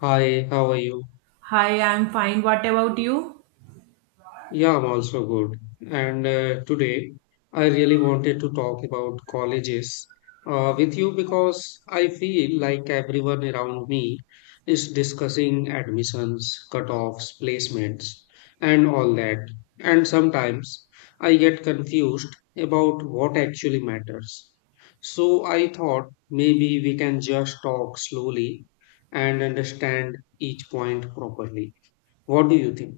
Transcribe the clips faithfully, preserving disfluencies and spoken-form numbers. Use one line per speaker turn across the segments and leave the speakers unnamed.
Hi, how are you?
Hi, I'm fine. What about you?
Yeah, I'm also good. And uh, today I really wanted to talk about colleges uh, with you because I feel like everyone around me is discussing admissions, cutoffs, placements, and all that. And sometimes I get confused about what actually matters. So I thought maybe we can just talk slowly and understand each point properly. What do you think?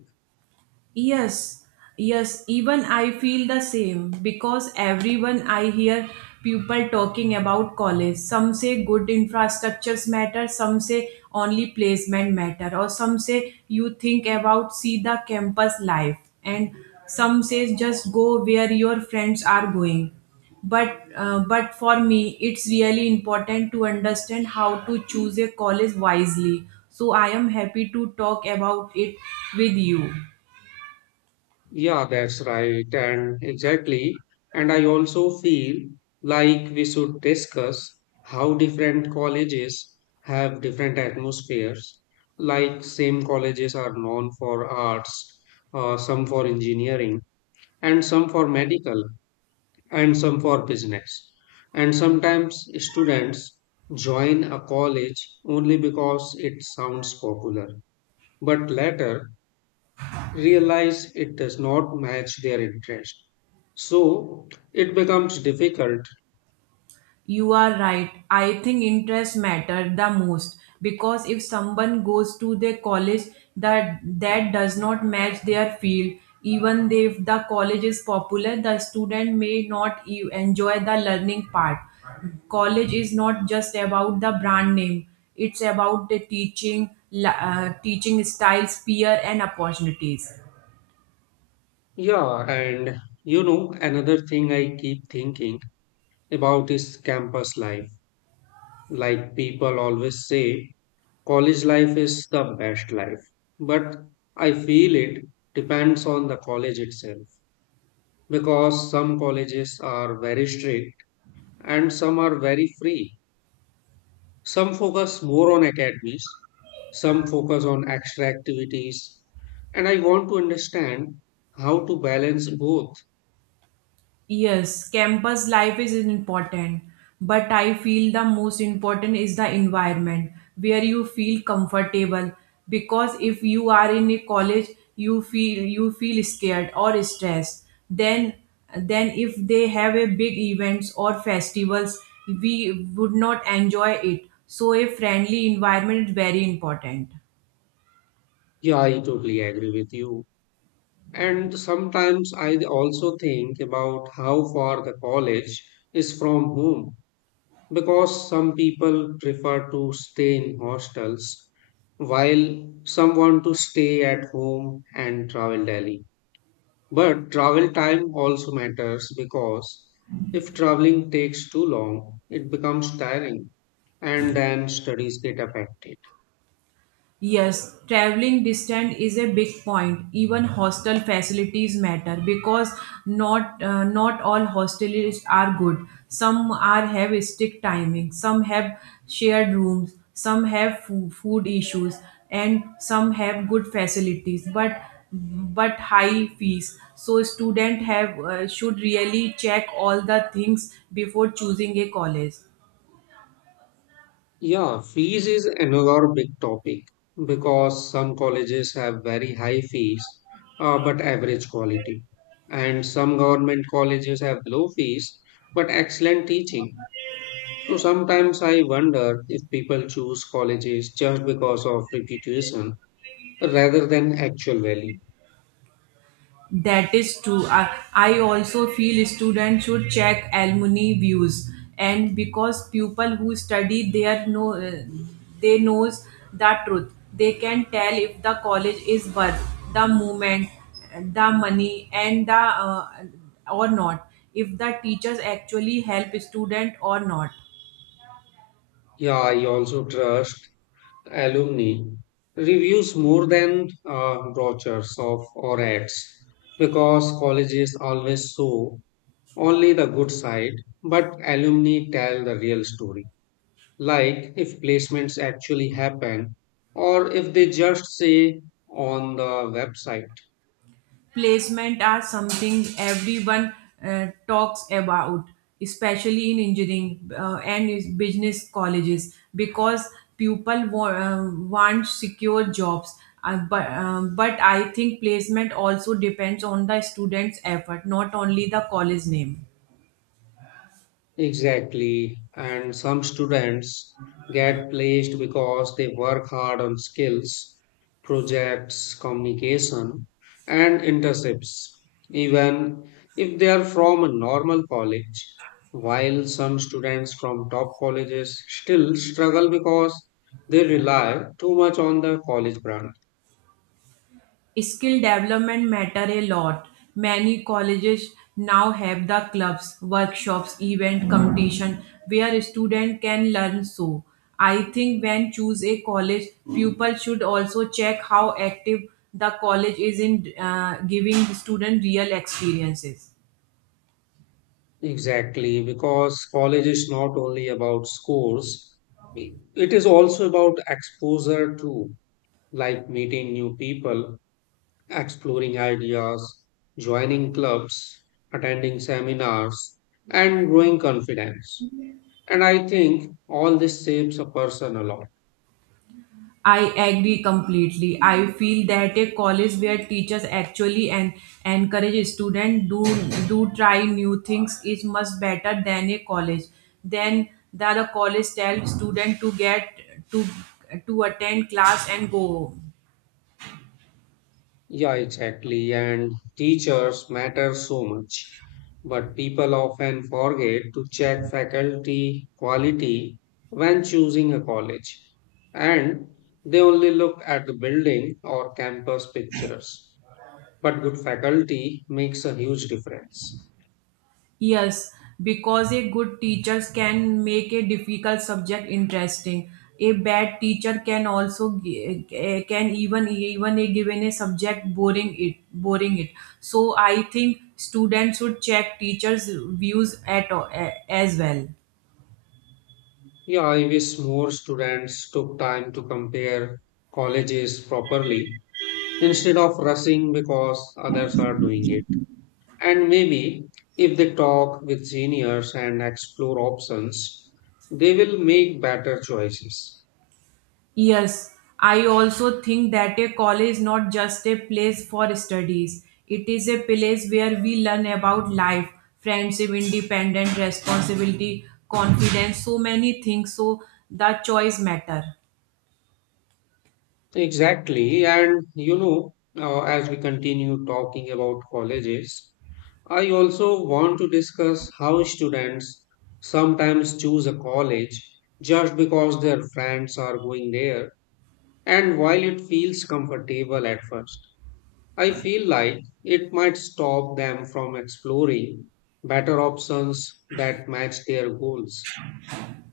Yes, yes, even I feel the same because everyone I hear people talking about college. Some say good infrastructures matter, some say only placement matter, or some say you think about see the campus life, and some says just go where your friends are going. But uh, but for me, it's really important to understand how to choose a college wisely. So I am happy to talk about it with you.
Yeah, that's right. And exactly. And I also feel like we should discuss how different colleges have different atmospheres. Like, same colleges are known for arts, uh, some for engineering, and some for medical, and some for business. And sometimes students join a college only because it sounds popular. But later, realize it does not match their interest. So it becomes difficult.
You are right. I think interests matter the most because if someone goes to their college that that does not match their field, even if the college is popular, the student may not e- enjoy the learning part. College is not just about the brand name; it's about the teaching, la- uh, teaching styles, peer, and opportunities.
Yeah, and you know, another thing I keep thinking about is campus life. Like people always say, college life is the best life. But I feel it depends on the college itself because some colleges are very strict and some are very free. Some focus more on academies, some focus on extra activities, and I want to understand how to balance both.
Yes, campus life is important, but I feel the most important is the environment where you feel comfortable because if you are in a college you feel you feel scared or stressed then then if they have a big events or festivals, we would not enjoy it, so a friendly environment is very important.
Yeah, I totally agree with you. And sometimes I also think about how far the college is from home because some people prefer to stay in hostels while some want to stay at home and travel daily. But travel time also matters because if traveling takes too long, it becomes tiring and then studies get affected.
Yes, traveling distance is a big point. Even hostel facilities matter because not uh, not all hostels are good. Some are have strict timing, some have shared rooms, some have fo- food issues, and some have good facilities but but high fees. So student have uh, should really check all the things before choosing a college.
Yeah, fees is another big topic because some colleges have very high fees uh, but average quality, and some government colleges have low fees but excellent teaching. So sometimes I wonder if people choose colleges just because of reputation rather than actual value.
That is true. I, I also feel students should check alumni views, and because people who study there know uh, they knows the truth. They can tell if the college is worth the movement, the money, and the uh, or not. If the teachers actually help student or not.
Yeah, I also trust alumni reviews more than uh, brochures of or ads because colleges always show only the good side, but alumni tell the real story. Like if placements actually happen or if they just say on the website.
Placement are something everyone uh, talks about, especially in engineering uh, and is business colleges because people wa- uh, want secure jobs. Uh, but, um, but I think placement also depends on the student's effort, not only the college name.
Exactly. And some students get placed because they work hard on skills, projects, communication, and internships, even if they are from a normal college. While some students from top colleges still struggle because they rely too much on the college brand.
Skill development matter a lot. Many colleges now have the clubs, workshops, event, competition where student can learn. So I think when choose a college, pupil should also check how active the college is in uh, giving student real experiences.
Exactly, because college is not only about scores, it is also about exposure too like meeting new people, exploring ideas, joining clubs, attending seminars, and growing confidence. And I think all this shapes a person a lot.
I agree completely. I feel that a college where teachers actually and encourage students do do try new things is much better than a college. Then that a college tell student to get to to attend class and go home.
Yeah, exactly. And teachers matter so much. But people often forget to check faculty quality when choosing a college. And they only look at the building or campus pictures. But good faculty makes a huge difference.
Yes, because a good teacher can make a difficult subject interesting. A bad teacher can also gi- eh, can even even a given a subject boring it boring it. So I think students should check teachers' views at all, eh, as well.
Yeah, I wish more students took time to compare colleges properly instead of rushing because others are doing it. And maybe if they talk with seniors and explore options, they will make better choices.
Yes, I also think that a college is not just a place for studies. It is a place where we learn about life, friendship, independence, responsibility, confidence, so many things. So the choice matter.
Exactly. And you know, uh, as we continue talking about colleges, I also want to discuss how students sometimes choose a college just because their friends are going there, and while it feels comfortable at first, I feel like it might stop them from exploring better options that match their goals.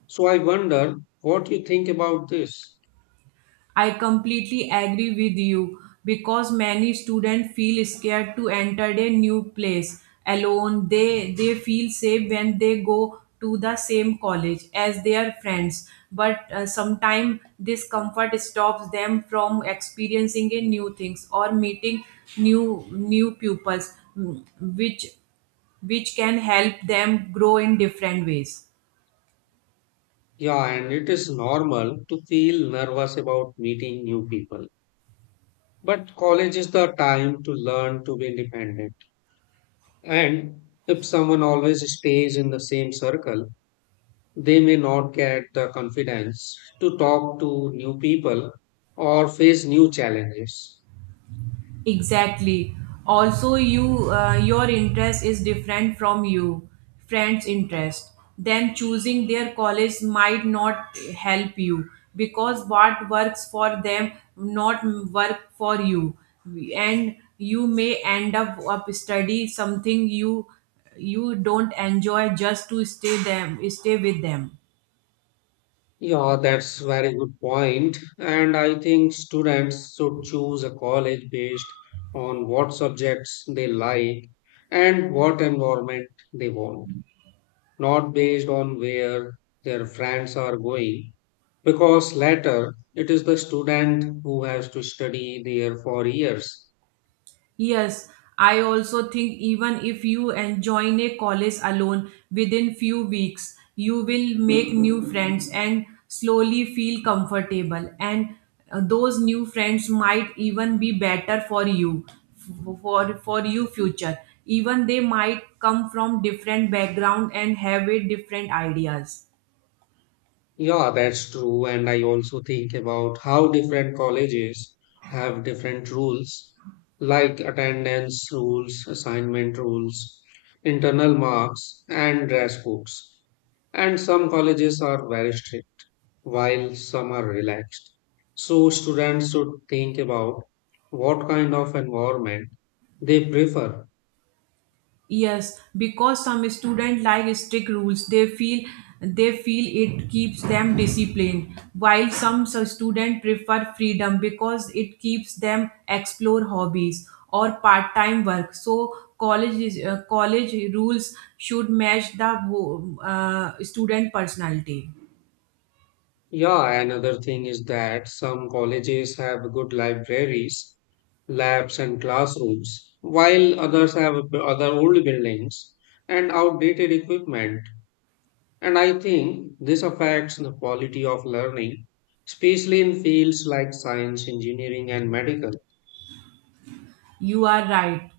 So I wonder what you think about this.
I completely agree with you because many students feel scared to enter a new place alone. They they feel safe when they go to the same college as their friends, but uh, sometimes this comfort stops them from experiencing a new things or meeting new new pupils, mm, which which can help them grow in different ways.
Yeah, and it is normal to feel nervous about meeting new people, but college is the time to learn to be independent. And if someone always stays in the same circle, they may not get the confidence to talk to new people or face new challenges.
Exactly. Also, you uh, your interest is different from you friends' interest. Them choosing their college might not help you because what works for them not work for you, and you may end up, up study something you you don't enjoy just to stay them stay with them.
Yeah, that's very good point. And I think students should choose a college based on what subjects they like and what environment they want, not based on where their friends are going. Because later, it is the student who has to study there for years.
Yes, I also think even if you join a college alone within few weeks, you will make new friends and slowly feel comfortable, and uh, those new friends might even be better for you f- for for you future, even they might come from different background and have a different ideas.
Yeah, that's true. And I also think about how different colleges have different rules, like attendance rules, assignment rules, internal marks, and dress codes. And some colleges are very strict, while some are relaxed. So students should think about what kind of environment they prefer.
Yes, because some students like strict rules, they feel they feel it keeps them disciplined, while some students prefer freedom because it keeps them explore hobbies or part-time work. So college is, uh, college rules should match the uh, student personality.
Yeah, another thing is that some colleges have good libraries, labs, and classrooms, while others have b- other old buildings and outdated equipment. And I think this affects the quality of learning, especially in fields like science, engineering, and medical.
You are right.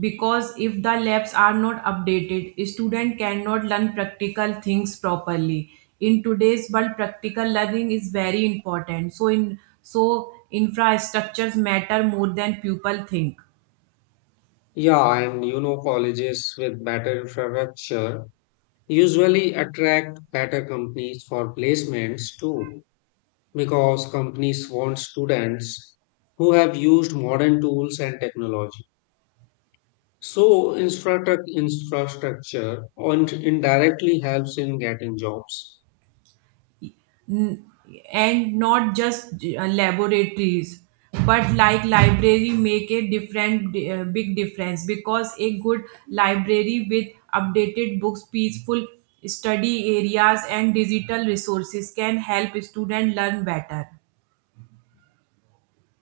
Because if the labs are not updated, student cannot learn practical things properly. In today's world, practical learning is very important, so in so infrastructures matter more than people think.
Yeah, and you know, colleges with better infrastructure usually attract better companies for placements too. Because companies want students who have used modern tools and technology. So, infrastruct- infrastructure on- indirectly helps in getting jobs.
N- and not just uh, laboratories but like library make a different uh, big difference because a good library with updated books, peaceful study areas, and digital resources can help students learn better.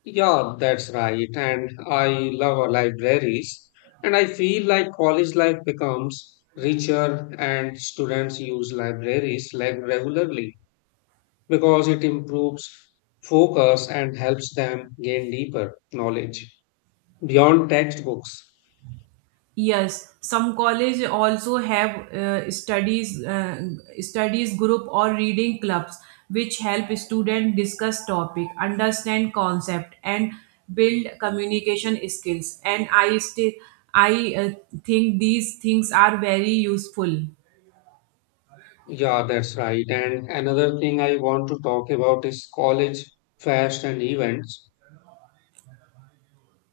Yeah, that's right. And I love our libraries. And I feel like college life becomes richer and students use libraries like regularly because it improves focus and helps them gain deeper knowledge beyond textbooks.
Yes, some college also have uh, studies uh, studies group or reading clubs which help students discuss topic, understand concept, and build communication skills. And I still I uh, think these things are very useful.
Yeah, that's right. And another thing I want to talk about is college fest and events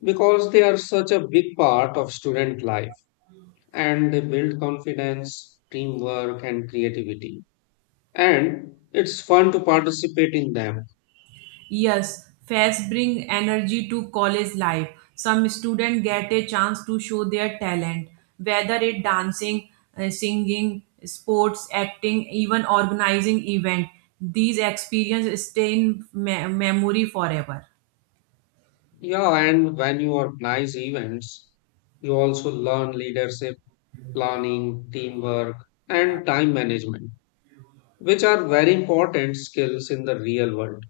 because they are such a big part of student life and they build confidence, teamwork, and creativity. And it's fun to participate in them.
Yes, fairs bring energy to college life. Some students get a chance to show their talent, whether it dancing, uh, singing, sports, acting, even organizing event. These experiences stay in me- memory forever.
Yeah, and when you organize events, you also learn leadership, planning, teamwork, and time management, which are very important skills in the real world.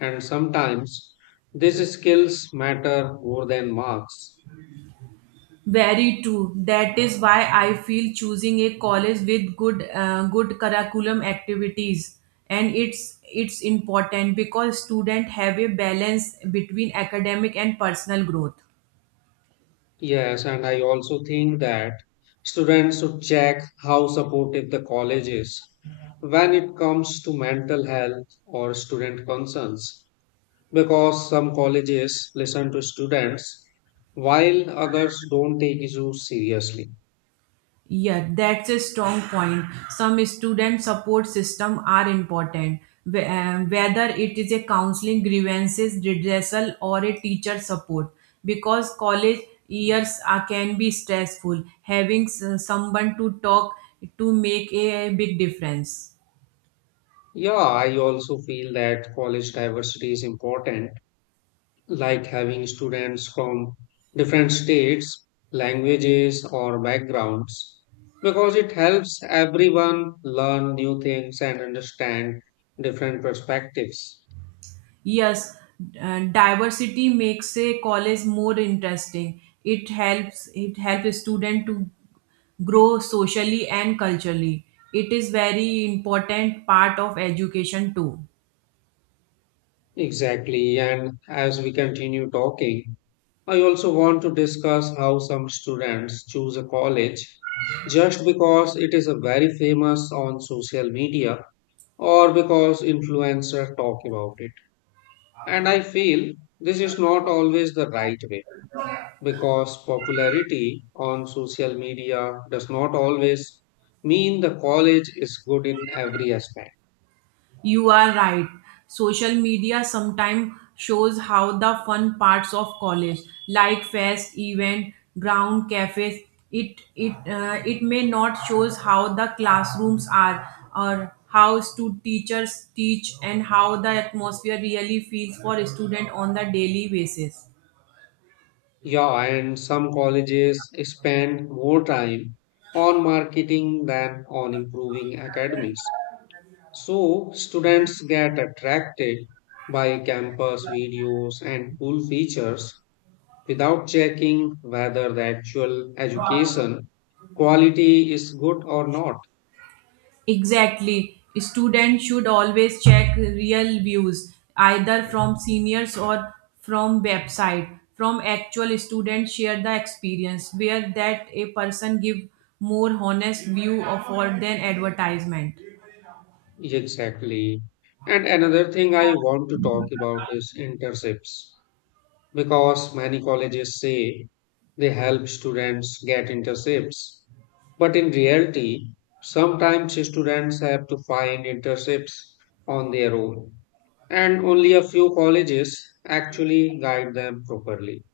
And sometimes these skills matter more than marks.
Very true. That is why I feel choosing a college with good uh, good curriculum activities and it's it's important because students have a balance between academic and personal growth.
Yes, and I also think that students should check how supportive the college is when it comes to mental health or student concerns. Because some colleges listen to students while others don't take issues seriously.
Yeah, that's a strong point. Some student support system are important, wh- um, whether it is a counseling, grievances, redressal, or a teacher support, because college years are, can be stressful. Having s- someone to talk to make a big difference.
Yeah, I also feel that college diversity is important like having students from different states, languages, or backgrounds because it helps everyone learn new things and understand different perspectives.
Yes, uh, diversity makes a college more interesting. It helps it helps a student to grow socially and culturally. It is very important part of education too.
Exactly, and as we continue talking, I also want to discuss how some students choose a college just because it is a very famous on social media or because influencers talk about it. And I feel this is not always the right way because popularity on social media does not always mean the college is good in every aspect.
You are right. Social media sometimes shows how the fun parts of college, like fest, event, ground cafes, it it uh, it may not shows how the classrooms are or how stu- teachers teach and how the atmosphere really feels for a student on the daily basis.
Yeah, and some colleges spend more time on marketing than on improving academics. So, students get attracted by campus videos and cool features without checking whether the actual education quality is good or not.
Exactly. Students should always check real views, either from seniors or from website. From actual students share the experience where that a person give more honest view of or than advertisement.
Exactly. And another thing I want to talk about is internships because many colleges say they help students get internships. But in reality, sometimes students have to find internships on their own, and only a few colleges actually guide them properly.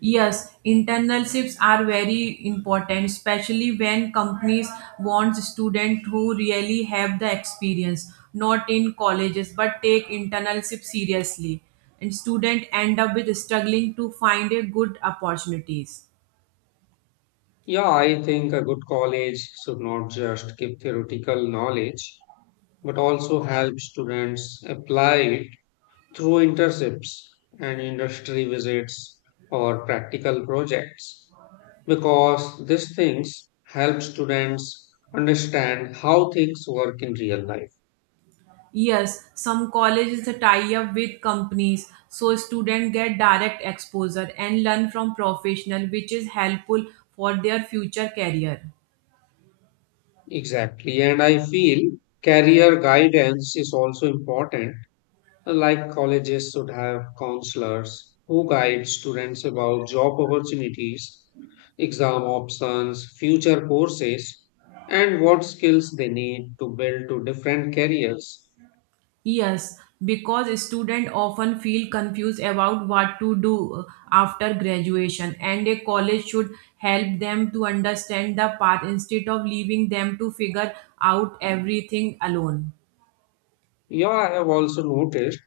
Yes, internships are very important, especially when companies want students who really have the experience, not in colleges, but take internship seriously. And students end up with struggling to find a good opportunities.
Yeah, I think a good college should not just give theoretical knowledge, but also help students apply it through internships and industry visits or practical projects because these things help students understand how things work in real life.
Yes, some colleges tie up with companies so students get direct exposure and learn from professional, which is helpful for their future career.
Exactly, and I feel career guidance is also important, like colleges should have counselors who guide students about job opportunities, exam options, future courses, and what skills they need to build to different careers.
Yes, because students often feel confused about what to do after graduation, and a college should help them to understand the path instead of leaving them to figure out everything alone.
Yeah, I have also noticed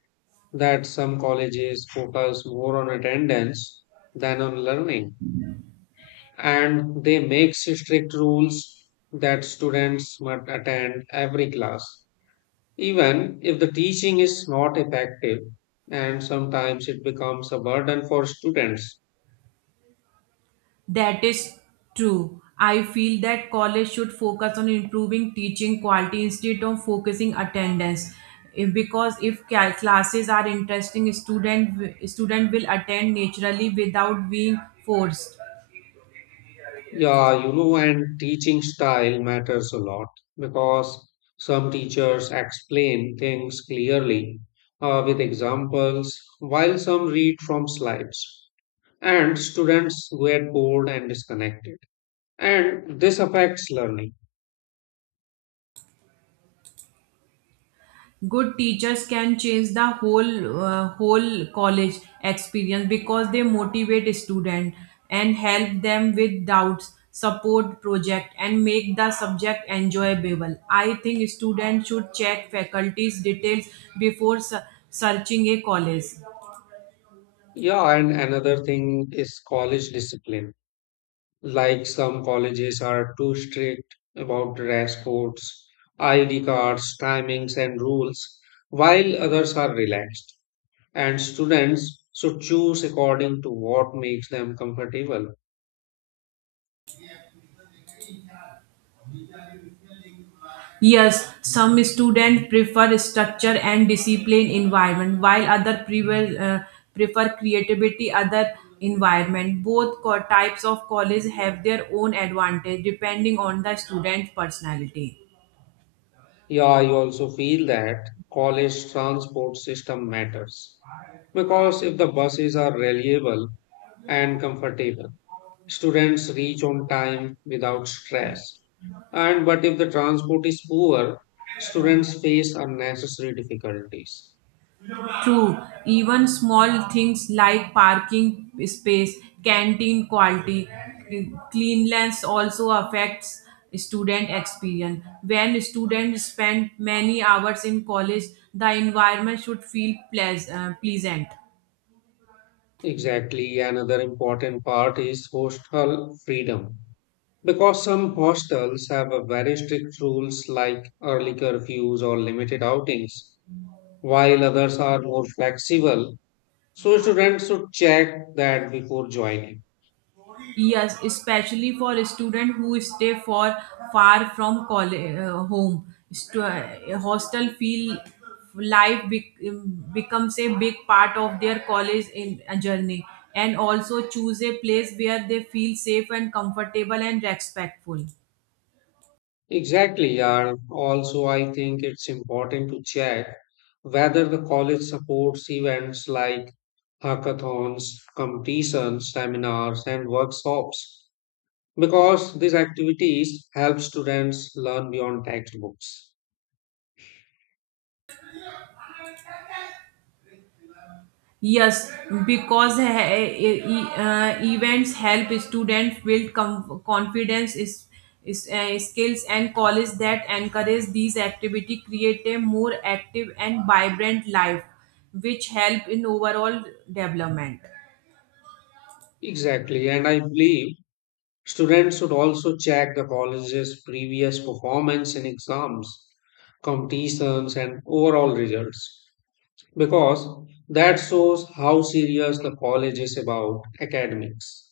that some colleges focus more on attendance than on learning, and they make strict rules that students must attend every class, even if the teaching is not effective, and sometimes it becomes a burden for students.
That is true. I feel that college should focus on improving teaching quality instead of focusing attendance. If- Because if ca- classes are interesting, student w- student will attend naturally without being forced.
Yeah, you know, and teaching style matters a lot because some teachers explain things clearly uh, with examples, while some read from slides, and students get bored and disconnected. And this affects learning.
Good teachers can change the whole uh, whole college experience because they motivate student and help them with doubts, support project, and make the subject enjoyable. I think students should check faculties details before su- searching a college.
Yeah, and another thing is college discipline. Like some colleges are too strict about dress codes, I D cards, timings, and rules, while others are relaxed and students should choose according to what makes them comfortable.
Yes, some students prefer structure and discipline environment, while other prefer, uh, prefer creativity other environment. Both co- types of college have their own advantage depending on the student's personality.
Yeah, I also feel that college transport system matters because if the buses are reliable and comfortable, students reach on time without stress. And but if the transport is poor, students face unnecessary difficulties.
True, even small things like parking space, canteen quality, cleanliness also affects student experience. When students spend many hours in college, the environment should feel pleas- uh, pleasant.
Exactly, another important part is hostel freedom. Because some hostels have a very strict rules like early curfews or limited outings, while others are more flexible. So students should check that before joining.
Yes, especially for a student who stay for far from college, uh, home. Stu- uh, hostel feel life be- um, becomes a big part of their college in a journey, and also choose a place where they feel safe and comfortable and respectful.
Exactly, yeah. Also, I think it's important to check whether the college supports events like hackathons, competitions, seminars, and workshops, because these activities help students learn beyond textbooks.
Yes, because he- e- e- uh, events help students build com- confidence, is, is, uh, skills, and college that encourage these activity create a more active and vibrant life, which help in overall development.
Exactly, and I believe students should also check the college's previous performance in exams, competitions, and overall results because that shows how serious the college is about academics.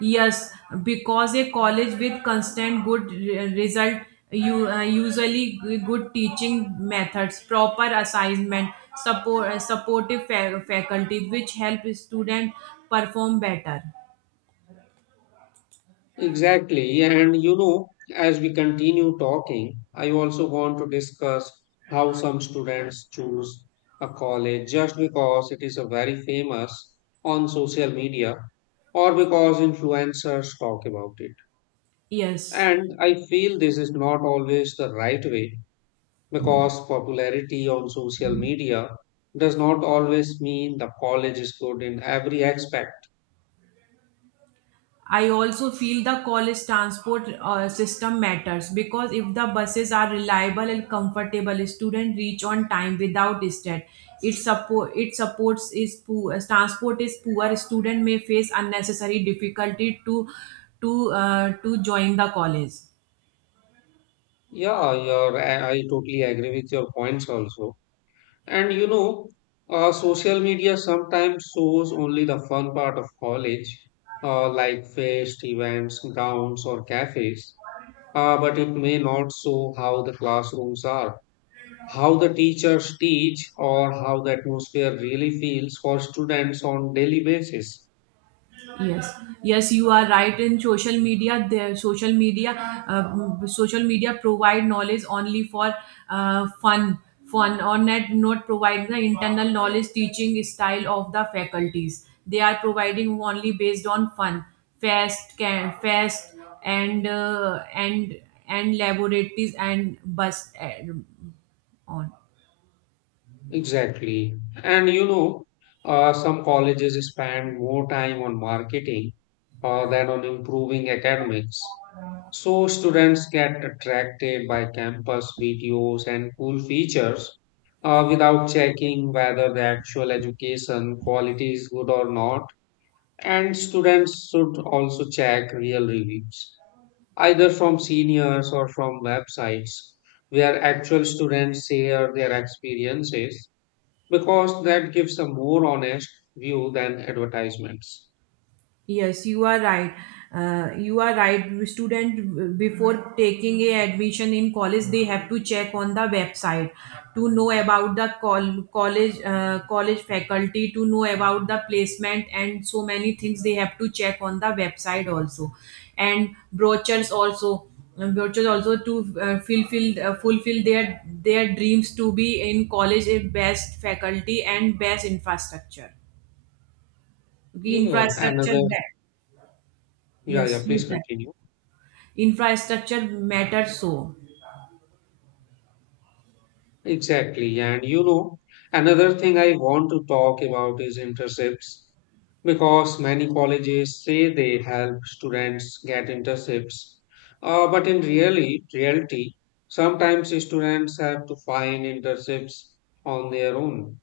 Yes, because a college with constant good re- result, you uh, usually g- good teaching methods, proper assignment, support uh, supportive fa- faculty, which help student perform better.
Exactly, and you know, as we continue talking, I also want to discuss how some students choose a college just because it is a very famous on social media or because influencers talk about it.
Yes.
And I feel this is not always the right way because popularity on social media does not always mean the college is good in every aspect.
I also feel the college transport uh, system matters because if the buses are reliable and comfortable, students reach on time without stress. It support it supports is poor Transport is poor. Student may face unnecessary difficulty to to uh, to join the college.
Yeah, you're, I I totally agree with your points also. And you know, uh, social media sometimes shows only the fun part of college, uh, like fest, events, grounds, or cafes, uh, but it may not show how the classrooms are, how the teachers teach, or how the atmosphere really feels for students on daily basis.
Yes, yes, you are right. In social media, the social media, uh, social media provide knowledge only for uh, fun fun or not not provide the internal knowledge, teaching style of the faculties. They are providing only based on fun fast can fast and uh, and and laboratories and bus uh, on.
Exactly, and you know, uh, some colleges spend more time on marketing uh, than on improving academics. So students get attracted by campus videos and cool features uh, without checking whether the actual education quality is good or not. And students should also check real reviews, either from seniors or from websites where actual students share their experiences, because that gives a more honest view than advertisements.
Yes, you are right. Uh, you are right. Student uh, before taking a admission in college, they have to check on the website to know about the col- college uh, college faculty, to know about the placement, and so many things they have to check on the website also, and brochures also. uh, Brochures also to uh, fulfill uh, fulfill their their dreams to be in college a best faculty and best infrastructure. Okay,
Yeah,
infrastructure
another,
that
yeah, yeah,
yes.
please
You
continue.
infrastructure matters so.
Exactly. And you know, another thing I want to talk about is internships because many colleges say they help students get internships. Uh, but in really, reality, sometimes students have to find internships on their own,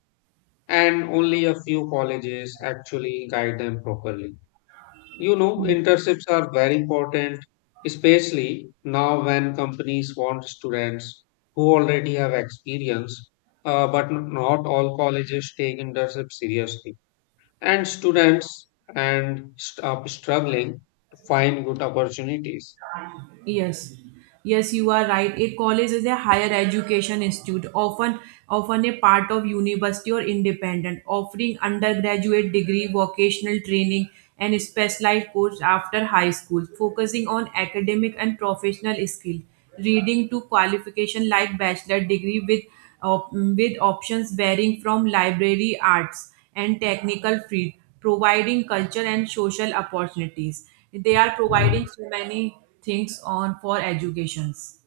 and only a few colleges actually guide them properly. You know, internships are very important, especially now when companies want students who already have experience, uh, but not all colleges take internships seriously. And students and st- are struggling to find good opportunities.
Yes, yes, you are right. A college is a higher education institute, often often a part of university or independent, offering undergraduate degree, vocational training, and specialized course after high school, focusing on academic and professional skill, reading to qualification like bachelor degree with op- with options varying from library arts and technical field, providing culture and social opportunities. They are providing so many things on for educations.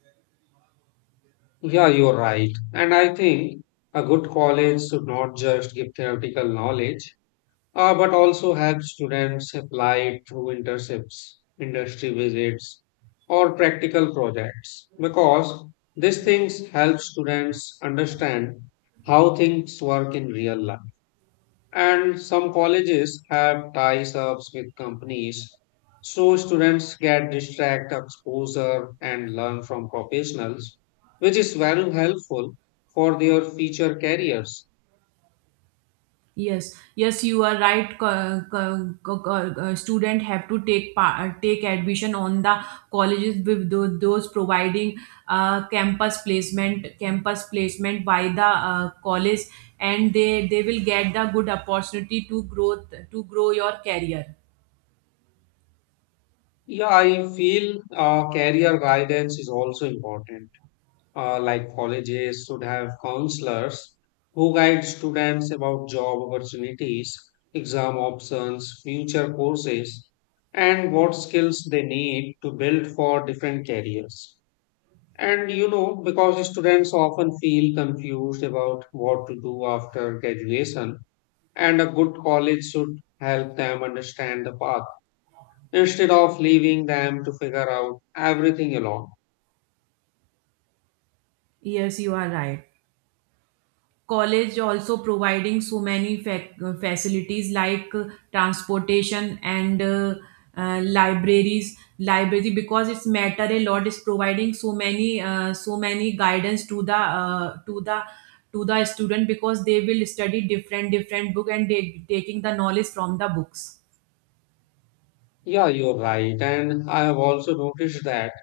Yeah, you're right. And I think a good college should not just give theoretical knowledge, uh, but also help students apply through internships, industry visits, or practical projects because these things help students understand how things work in real life. And some colleges have ties ups with companies, so students get direct exposure and learn from professionals, which is very helpful for their future careers.
Yes, yes, you are right. Co- co- co- co- uh, student have to take pa- uh, take admission on the colleges with tho- those providing uh, campus placement campus placement by the uh, college, and they they will get the good opportunity to growth to grow your career.
Yeah, I feel uh, career guidance is also important. Uh, like colleges should have counselors who guide students about job opportunities, exam options, future courses, and what skills they need to build for different careers. And you know, because students often feel confused about what to do after graduation, and a good college should help them understand the path instead of leaving them to figure out everything alone.
Yes, you are right. College also providing so many fac- facilities like uh, transportation and uh, uh, libraries library because it's matter a lot is providing so many uh, so many guidance to the uh, to the to the student because they will study different different book, and they, taking the knowledge from the books.
Yeah, you're right. And I have also noticed that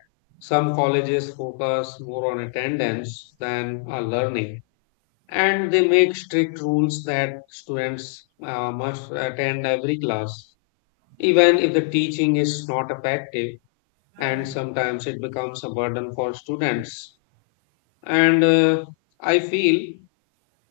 some colleges focus more on attendance than uh, learning. And they make strict rules that students uh, must attend every class, even if the teaching is not effective. And sometimes it becomes a burden for students. And uh, I feel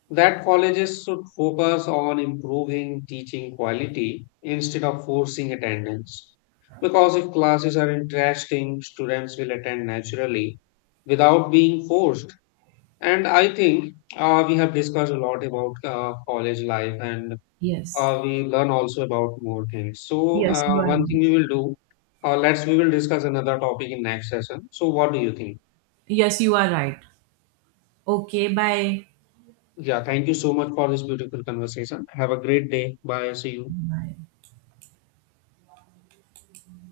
that colleges should focus on improving teaching quality instead of forcing attendance. Because if classes are interesting, students will attend naturally without being forced. And I think uh, we have discussed a lot about uh, college life and
Yes,
uh, we learn also about more things. So,
yes, you
uh,
are.
one thing we will do, uh, let's we will discuss another topic in next session. So, what do you think?
Yes, you are right. Okay, bye.
Yeah, thank you so much for this beautiful conversation. Have a great day. Bye. See you.
Bye.